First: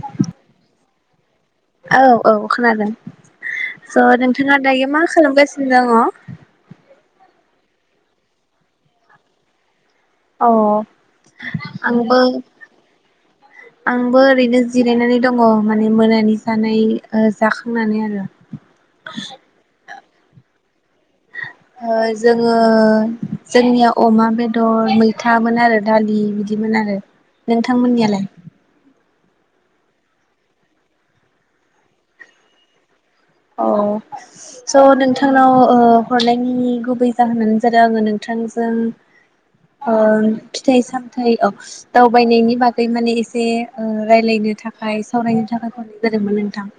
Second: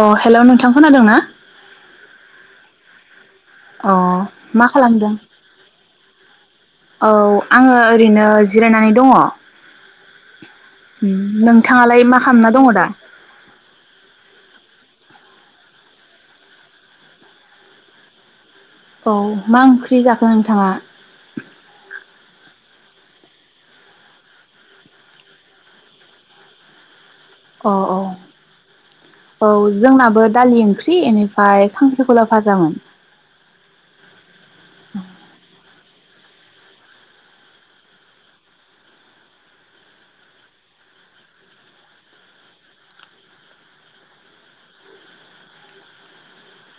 अ hello नोंथां खोनादों ना? औ औ खोनादों। अ स' नोंथाङा दायो मा खालामगासिनो दङ'? औ आङो ओरैनो जिरायनानै दङ'। अ उम नोंथाङालाय मा आंबो खालामना दङ दा? आंबो ओरैनो जिरायनानै दङ' माने मोनानि जानाय ओ जाखांनानै आरो। औ मा ओं ख्रि जाखो नोंथाङा? ओ जोङो जोंनिया अमा बेदर मैथामोन आरो दालि बिदिमोन आरो। अ औ नोंथांमोननियालाय? औ जोंनाबो दालि ओंख्रि इनिफ्राय खांख्रिखला भाजामोन। अ स' नोंथांनाव ओ हरनायनि गुबै जाहोनानो जादों आङो नोंथांजों ओ फिथाइ सामथाइ ओ दावबायनायनि बागै माने एसे ओ रायलायनो थाखाय सावरायनो थाखाय हरनाय जादोंमोन नोंथां।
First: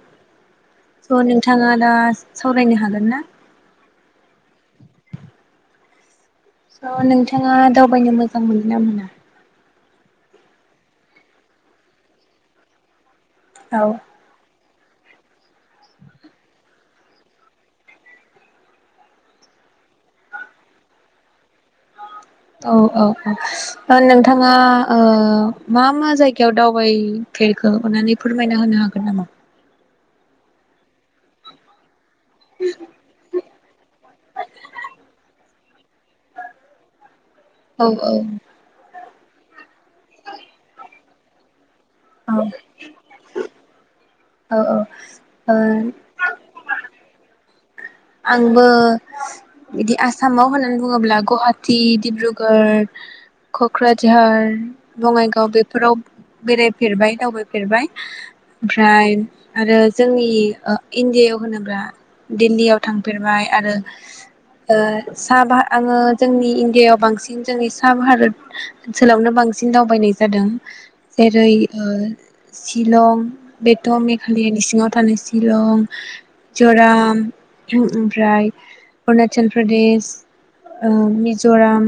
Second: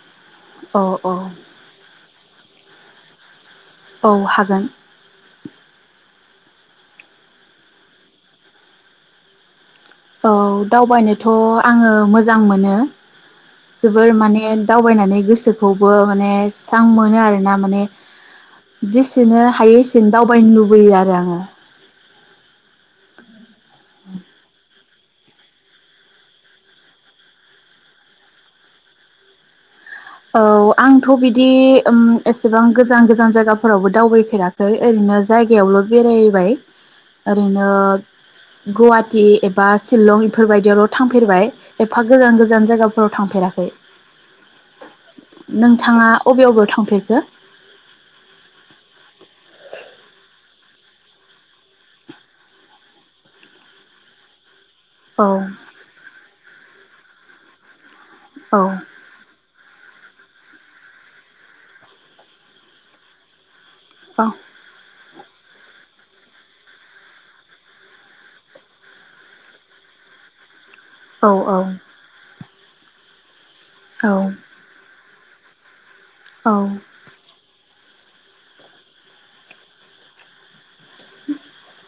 औ औ थ' नोंथाङा दा सावरायनो हागोन ना? औ हागोन। स' नोंथाङा दावबायनो मोजां मोनो ना मोना? औ दावबायनोथ' आङो मोजां मोनो। औ जोबोर माने दावबायनानै गोसोखौबो माने स्रां मोनो आरोना माने जेसेनो हायो एसेनो दावबायनो लुबैयो आरो आङो। औ औ औ। अ नोंथाङा? ओ मा मा जायगायाव दावबायफेरखो अनानै फोरमायना होनो हागोन नामा? औ आंथ' बिदि उम एसेबां गोजान गोजान जायगाफोरावबो दावबायफेराखै ओरैनो जाय गायावल' बेरायबाय। ओरैनो औ गुवा टि एबा सिलं इफोरबायदियावल' थांफेरबाय। एफा औ गोजान गोजान जायगाफोराव थांफेराखै। औ ओ नोंथाङा अबे बबेयाव थांफेरखो? आंबो इदि आसामाव होननानै बुङोब्ला गुवाहाटी, डिब्रुगड़, क'क्राझार, औ बङाइगाव, बेफोराव बेराय फेरबाय दावबायफेरबाय। औ ओमफ्राय आरो जोंनि इण्डियायाव होनोब्ला दिल्लीयाव। थांफेरबाय आरो औ ओ सा बा आङो जोंनि इण्डियायाव बांसिन जोंनि सा भारत ओनसोलावनो बांसिन दावबायनाय जादों। औ जेरै औ ओ शिलं। बेथ' औ मेघालयानि सिङाव थानायसो। शिलं औ मिजराम ओम ओम ओमफ्राय अरुणाचल प्रदेश। ओ मिजराम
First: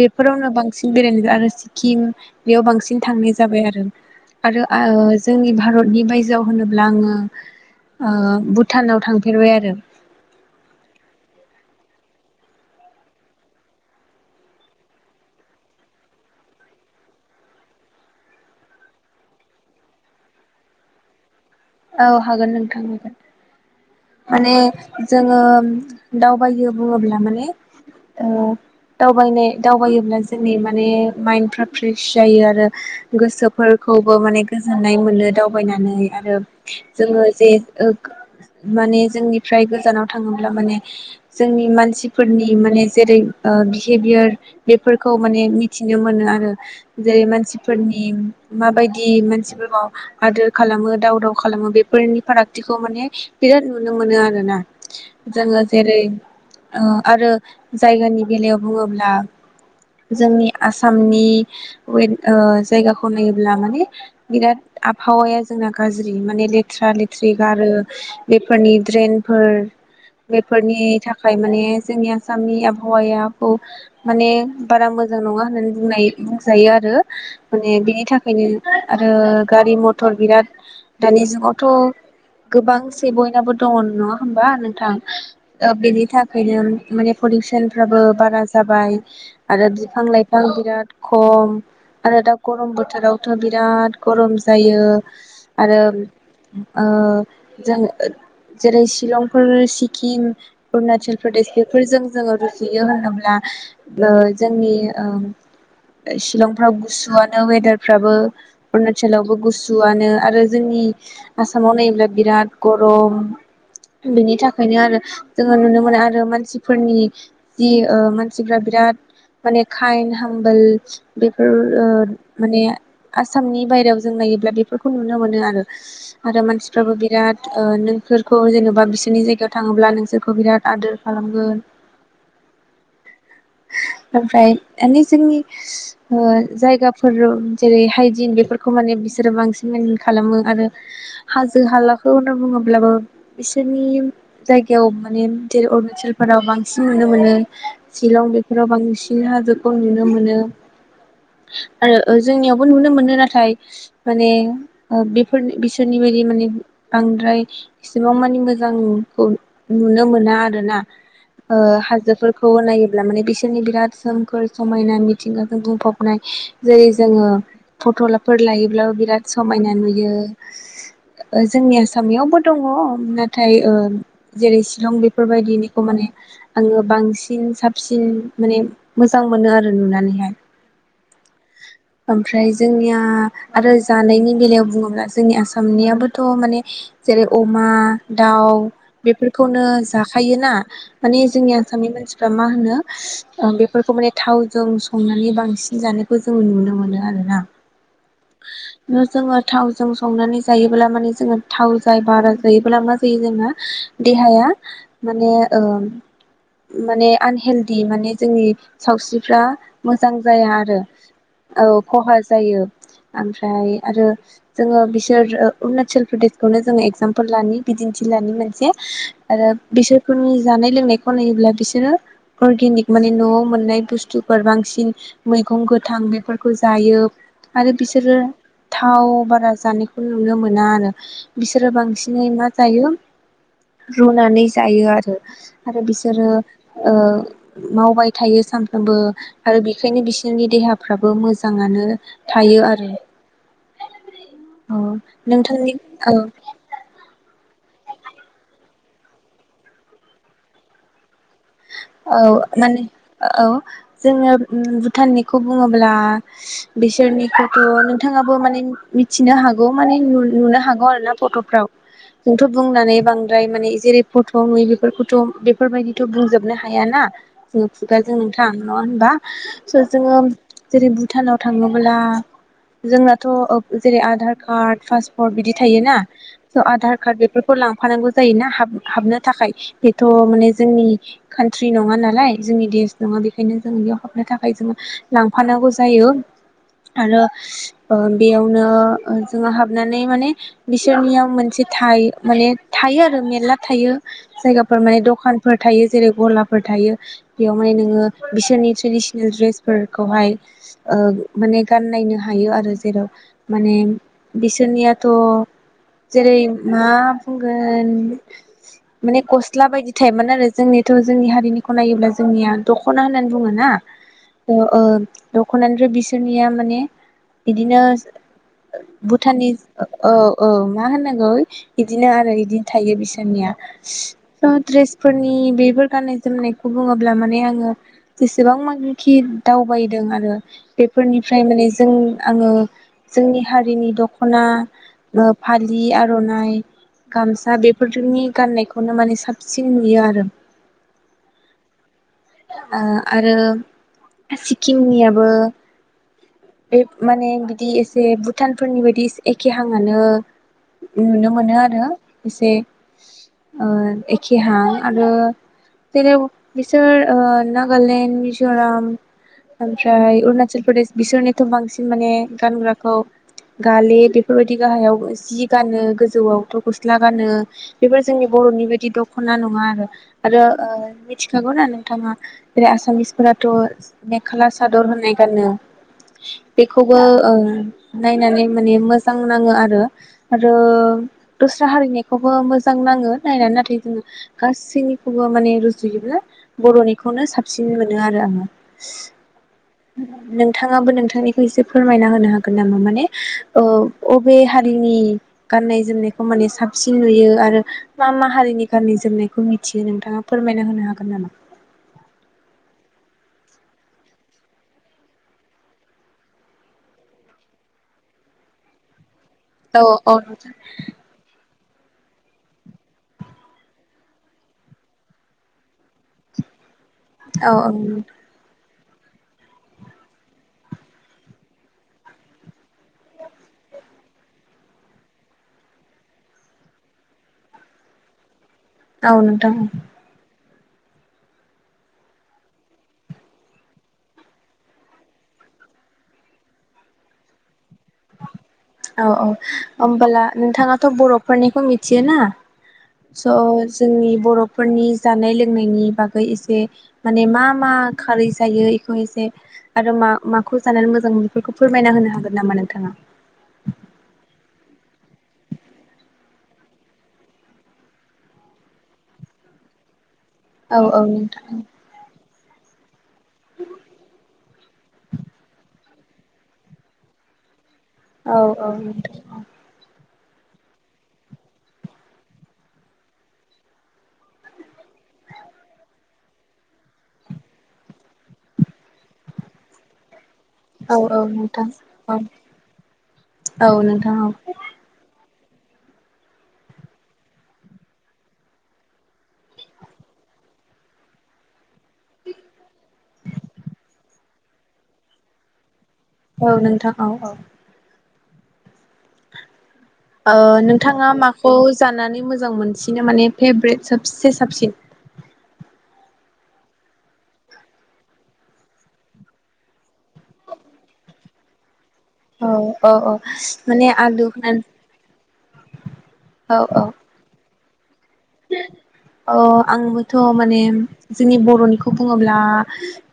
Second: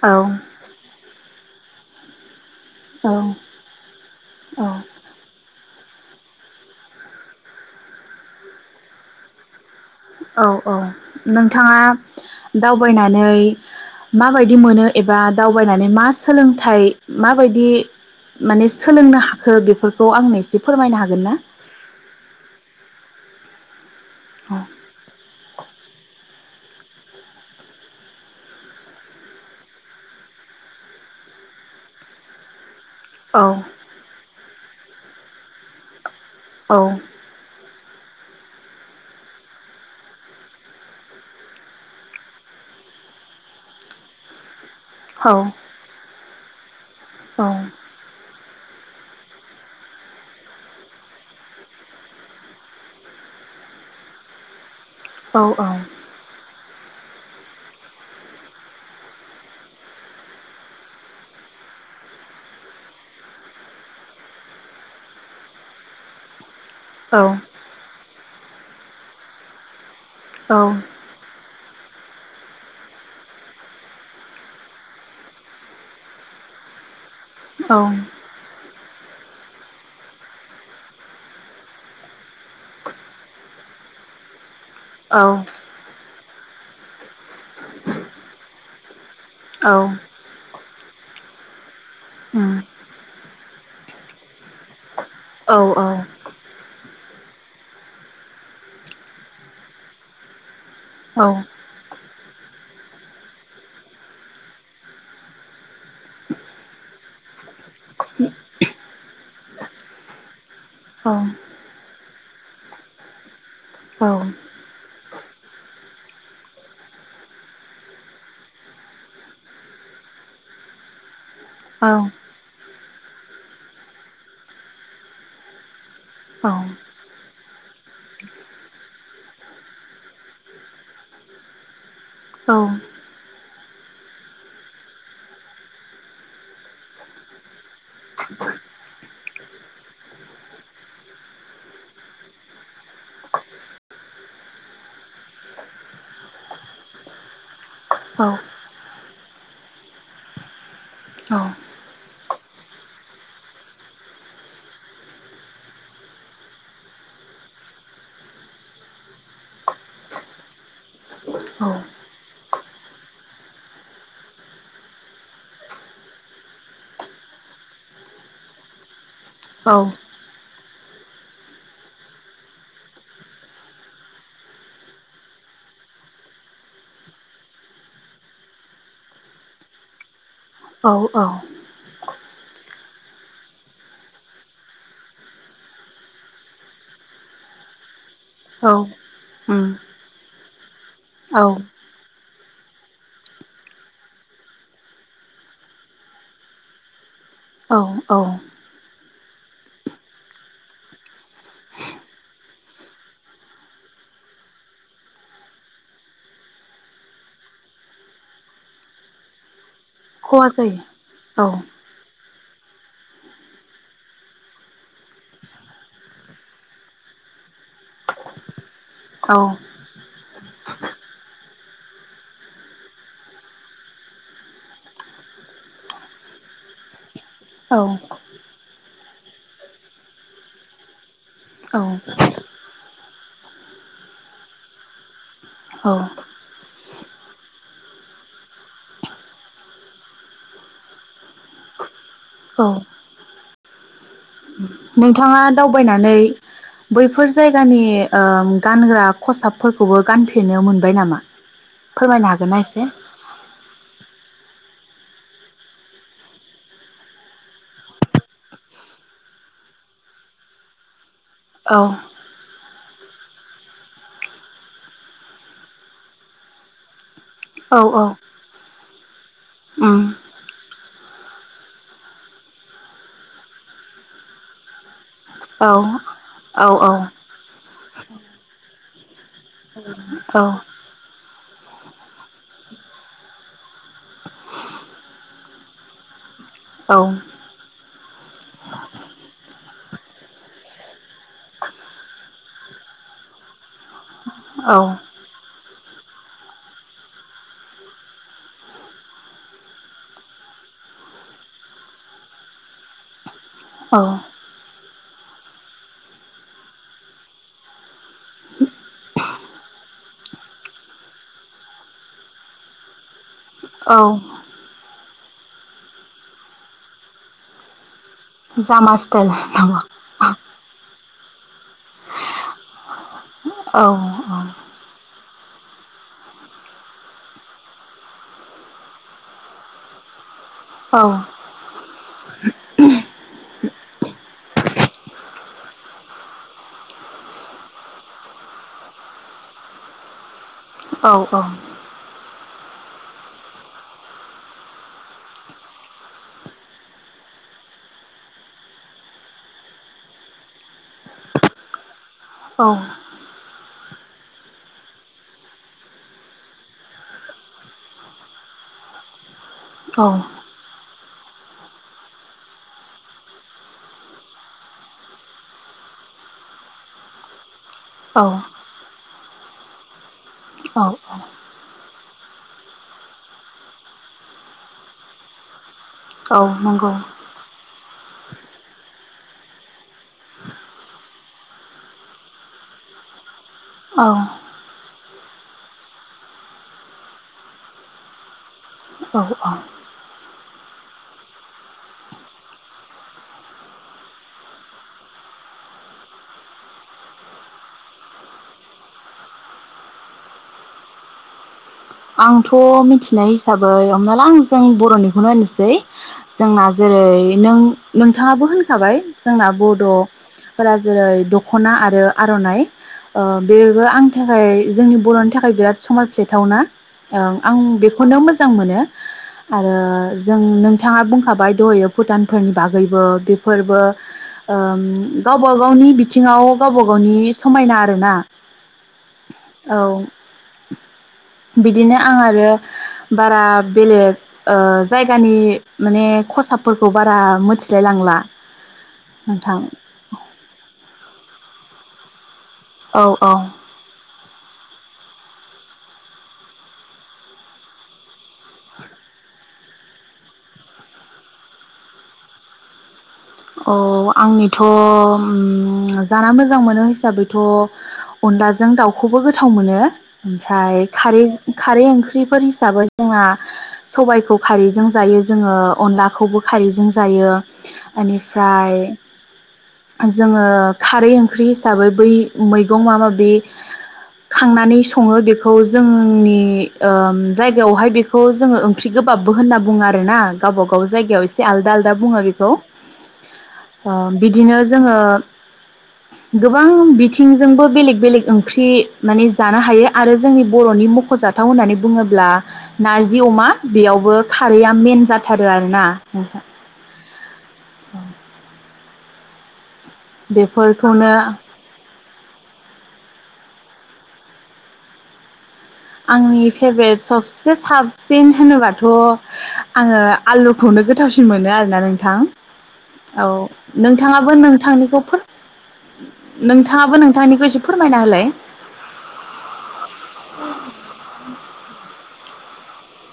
बेफोरावनो बांसिन बेरायनो आरो खिम बेयाव बांसिन थांनाय औ जाबाय आरो औ आरो ओ जोंनि भारतनि बायजोआव होनोब्ला आङो ओ भुटानाव थांफेरबाय आरो। औ औ नोंथाङा दावबायनानै माबायदि मोनो एबा दावबायनानै मा सोलोंथाइ माबायदि माने सोलोंनो हाखो बेफोरखौ आंनो एसे फोरमायनो हागोन ना? औ हागोन नोंथां हागोन। माने जोङो दाव दावबायो बुङोब्ला माने ओ दबायनाय दावबायोब्ला जोंनि माने माइन्डफ्रा फ्रेस जायो आरो। औ गोसोफोरखौबो माने गोजोननाय मोनो दावबायनानै। आरो औ जोङो जे ओ। माने जोंनिफ्राय गोजानाव थाङोब्ला माने जोंनि मानसिफोरनि माने जेरै बिहेभियार। बेफोरखौ औ माने मिथिनो मोनो आरो। [inaudible] जे औ मानसिफोरनि। माबायदि मानसिफोरखौ आदोर खालामो दाव दाव खालामो बेफोरनि फारागथिखौ माने। बिराद नुनो मोनो आरो ना। औ जोङो जेरै। आरो जायगानि बेलायाव बुङोब्ला जोंनि आसामनि जायगाखौ नायोब्ला माने बिराद आबहावाया जोंना गाज्रि माने। लेथ्रा लेथ्रि गारो। बेफोरनि ड्रेनफोर। बेफोरनि थाखाय माने जोंनि आसामनि आबहावायाखौ माने बारा मोजां नङा होननानै बुंनाय बुंजायो आरो। माने बिनि थाखायनो। आरो गारि मथर बिराद दानि जुगावथ गोबां। एसे बयनाबो दङ नङा होनोमबा नों थां औ औ ओ बेनि था खायनो माने पलिउसनफ्राबो बारा जाबाय आरो औ बिफां लाइफां बिराद खम आरो दा उम गरम बोथोरावथ बिराद गरम जायो। औ आरो औ ओ जों जेरै शिलंफोर सिक्किम अरुणाचल औ औ प्रदेश बेफोरजों जोङो रुजुयो होनोब्ला ओ जोंनि ओ सिलंफ्राव गुसुआनो वेदारफ्राबो अरुणाचलावबो गुसुआनो आरो जोंनि औ आसामाव नायोब्ला बिराद गरम बिनि थाखायनो आरो जोङो नुनो मोनो आरो मानसिफोरनि जि ओ मानसिफ्रा बिराद माने काइन्द हामबोल बेफोर ओ माने आसामनि बायेरायाव जों नायोब्ला बेफोरखौ नुनो मोनो आरो आरो मानसिफ्राबो बिराद ओ नोंसोरखौ जेनबा बिसोरनि जायगायाव थाङोब्ला नोंसोरखौ बिराद आदोर खालामगोन। औ ओमफ्राय माने जोंनि ओ जायगाफोराव जेरै हाइजिन बेफोरखौ माने बिसोरो बांसिन मान खालामो आरो हाजो हाला खौ होनना बुङोब्लाबो बिसोरनि जायगायाव माने जेरै अरुणाचलफोराव बांसिन नुनो मोनो। सिलं बेफोराव बांसिन नि हाजोखौ नुनो मोनो। आरो ओ जोंनियावबो नुनो मोनो नाथाय माने ओ बेफोर बिसोरनि बायदि माने बांद्राय इसेबां मानि मोजांखौ नुनो मोना आरोना। ओ हाजोफोर खौ नायोब्ला माने बिसोरनि बिराद सोमखोर समायना मिथिंगाजों बुंफबनाय जेरै जोङो फटफोर लायोब्लाबो बिराद समायना नुयो। ओ जोंनि आसामनियावबो दङ नाथाय ओ जेरै शिलं बेफोरबायदिनिखो माने आङो बांसिन साबसिन माने मोजां मोनो आरो नुनानैहाय। औ औ। ओमफ्राय जोंनिया आरो जानायनि बेलायाव बुङोब्ला जोंनि आसामनियाबोथ' माने जेरै अमा दाउ उम बेफोरखौनो जाखायोना। माने औ जोंनि आसामनि मानसि फोरा मा होनो बेफोरखौ माने थावजों संनानै बांसिन जानाय खौ जों नुनो मोनो आरो। औ औ। जोङो थावजों संनानै जायोब्ला माने जोङो थाव जाय बारा जायोब्ला मा जायो जोंङो देहाया माने ओ माने आनहेलदि माने जोंनि सावस्रिफ्रा मोजां जाया खहा आरो। जायो औ खहा जायो ओमफ्राय आरो जोङो बिसोर अरुणाचल प्रदेशखौनो जोङो एगजामपोल लानि बिदिन्थि लानि मोनसे आरो औ बिसोरफोरनि जानाय लोंनायखौ नायोब्ला बिसोरो अर्गेनिक माने न'आव मोननाय बुस्थुफोर बांसिन मैगं गो थां बेफोरखौ जायो। आरो औ बिसोरो थाव बारा जानायखौ नुनो मोना आरो। बिसोरो बांसिनै मा जायो रुनानै जायो आरो। आरो औ बिसोरो ओ मावबाय थायो सानफ्रोमबो आरो बेखायनो बिसोरनि देहा फ्राबो मोजाङानो थायो औ औ आरो। औ नोंथाङा नोंथांनि दावबायनानै औ बैफोर जायगानि ओ गानग्रा खसाबफोरखौबो गानफिननो मोनबाय नामा? औ फोरमायनो हागोन ना माने एसे औ जोङो भुटाननिखौ बुङोब्ला बैसोरनिखौथ' नोंथांआबो माने मिथिनो हागौ माने नुनो हागौ आरो ना फट'फ्राव औ जोंथ' बुंनानै बां मफ्राय माने जेरै फट' नु बेफोरखौथ' बेफोरबायदिथ' बुंजोब हाबनो हायाना जों औ औ खुगाजों नोंथां नङा होनबा स' उम जोङो जेरै बु भुटानाव थाङोब्ला जोंनाथ' ओद जेरै आधार कार्ड पास बिदि औ थायोना स' औ आधार कार्ड बेफोरखौ लांफानांगौ जायो ना हाब हाबनो थाखाय बेथ' औ माने जोंनि खान्ट्रि नङा नालाय जोंनि देश नङा बेखायनो जों बेयाव हाबनो थाखाय जों लांफानांगौ जायो आरो औ ओ बेयावनो जोङो हाबनानै माने बिसोरनियाव मोनसे थाइ माने थायो आरो मेरला थायो जायगाफोर औ माने दखानफोर थायो जेरै गलाफोर थायो बेयावहाय नोङो बिसोरनि ट्रेडिसनेल ड्रेसफोरखौहाय माने गाननायनो हायो आरो जेराव माने औ बिसोरनिया थ' जेरै मा बुंगोन माने गस्ला बायदि थायोमोन आरो जोंनिथ जोंनि हारिनिखौ नायोब्ला जोंनिया दखना होननानै बुङोना औ ओ दखना आरो बिसोरनिया माने बिदिनो जामा स्टाइल भुटाननि नामा औ औ मा होननांगौ बिदिनो आरो बिदिनो थायो बिसोर निया औ ड्रेसफोर आंनि बेफोर गाननाय जोमनायखौ बुङोब्ला माने आङो जेसेबां मानखि दावबायदों आरो औ बेफोरनिफ्राय माने जों आङो जोंनि हारिनि दखना फालि आरनाइ गामसा बेफोरनि गाननायखौनो माने साबसिन नुयो आरो [unintelligible] औ औ आरो सिक्किमनियाबो बे माने बिदि एसे भुटानफोरनि बायदि एखेहांआनो नुनो मोनो आरो एसे आ एखे हां आरो जेरै बिसोर नागालेण्ड मिजराम औ ओमफ्राय अरुणाचल प्रदेश बिसोरनिथ बांसिन माने गानग्राखौ गाले बेफोरबायदि गाहायाव जि गानो गोजौआवथ गस्ला गानो बेफोर जोंनि औ बर'नि बायदि दखना न मा। [inaudible] आरो ओ औ मिथिखागौ नो बिथाङा जेरै आसामिसफोराथ मेखाला सादर होननाय गानो औ नंगौ बेखौबो ओ नायनानै माने मोजां नाङो आरो आरो दस्रा हारिनिखौबो मोजां नाङो नायनानै नाथाय औ [inaudible] गासैनिखौबो माने रुजुयोब्ला बरनिखौनो साबसिन मोनो आरो आङो। औ औ। नोंथाङाबो नोंथांनिखौ एसे फोरमायना होनो हागोन नामा माने ओ अबे हारिनि गाननाय जोमनायखौ माने साबसिन नुयो आरो मा मा हारिनि गाननाय जोमनायखौ बेखौ मिथियो नोंथाङा फोरमायना होनो हागोन नामा? आंथ मिथिनाय हिसाबै हमना ला आं जों बर'निखौनो होनोसै जोंना जेरै नों नोंथाङाबो होनखाबाय। जोंना औ औ नोंथां बडफोरा जेरै दखना आरो। आरो आरनाइ ओ बेबो आंनि थाखाय जोंनि बर'नि थाखाय बिराद समान फ्लेथावना औ आं औ बेखौनो मोजां मोनो। आरो जों नोंथाङा बुंखाबाय दहायो भुटानफोरनि बागैबो बेफोरबो ओ गावबा गावनि बिथिङाव गावबा गावनि समायना आरो ना। औ नोंथां औ। [inaudible] बिदिनो आं आरो बारा बेलेग ओ जायगानि माने खसाबफोरखौ बारा मिथि औ औ होमबला नोंथाङाथ' बर'फ फोरनिखौ मिथियो ना? औ औ स' जोंनि बर'फ फोरनि जानाय लोंनायनि बागै एसे माने मा मा खारै जायो इखौ एसे आरो मा माखौ जानानै मोजां बेफोरखौ फोरमायना होनो हागोन नामा नोंथाङा? अ आंनि थ' उम जाना मोजां मोनो हिसाबैथ' अनलाजों दाउखौबो गोथाव मोनो। ओमफ्राय औ औ खारैज नोंथां खारै ओंख्रि फोर हिसाबै जोंहा सबायखौ खारैजों जायो जोङो अनला खौबो खारैजों जायो। औ औ इनिफ्राय नोंथां जोङो खारै ओंख्रि हिसाबै बै मैगं मा माबि खांनानै सङो बेखौ जोंनि ओ जायगायावहाय बेखौ जोङो ओंख्रि गोबाबबो होनना बुङो आरोना गावबा गाव औ औ जायगायाव एसे नोंथां आलदा आलदा औ बुङो बेखौ। औ ओ नोंथां औ बिदिनो जोङो गोबां बिथिंजोंबो बेलेग बेलेग ओंख्रि माने जानो हायो आरो जोंनि बर'नि मख'जाथाव होननानै बुङोब्ला नारजि अमा बेयावबो खारैया मेन जाथारो आरोना। नोंथां औ नोंथां औ औ [inaudible] ओ नोंथाङा बेफोरखौनो माखौ जानानै मोजां मोनसिनो माने फेब्रेट सबसे साबसिन आंनि फेभरेट सबसे साबसिन होनोबाथ' आङो आलुखौनो गोथावसिन मोनो आरोना नों थां औ माने आलु नोंथाङाबो होनानै नोंथांनिखौ फोर औ औ नोंथाङाबो नोंथांनिखौ एसे फोरमायना होलाय अ आंबोथ' माने जोंनि बर'निखौ बुङोब्ला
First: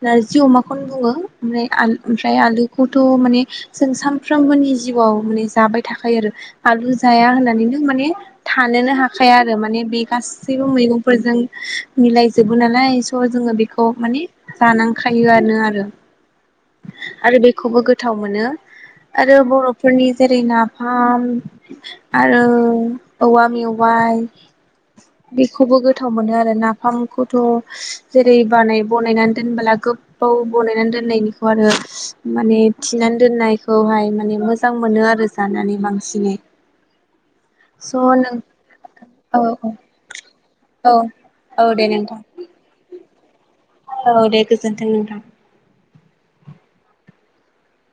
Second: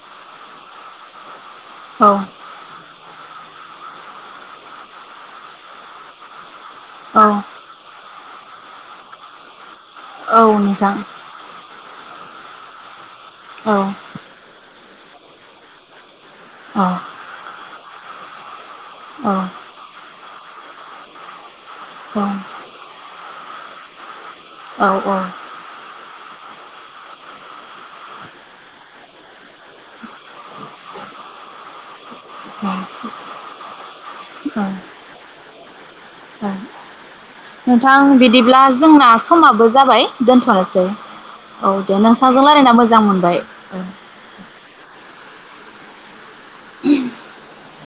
नारजि अमाखौनो बुङो ‌। ओमफ्राय आल औ ओमफ्राय आलुखौथ' माने जों सानफ्रोमबोनि जिउआव माने जाबाय थाखायो आरो। आलु औ जाया होननानैनो माने थानोनो हाखाया आरो माने बे औ गासैबो नोंथां मैगंफोरजों मिलायजोबो नालाय। थ' जोङो औ बेखौ माने जानां खायोआनो आरो ‌। औ आरो बेखौबो गोट थाव मोनो ‌। औ आरो बर'फोरनि जेरै नाफाम औ आरो औवा मेउआइ औ बेखौबो गोथाव मोनो आरोना। फामखौथ' जेरै बानाय बनायनानै दोनबोला गोब बाव बनायनानै दोननायनिखौ आरो माने औ थिनानै दोननायखौहाय माने मोजां औ मोनो आरो जानानै। स्नि नोंथां बिदिब्ला जोंना औ समाबो जाबाय दोनथनोसै औ दे नोंसाजों रायलायना मोजां मोनबाय। औ अरौ दे गोजोनथों नोंथां। [unintelligible]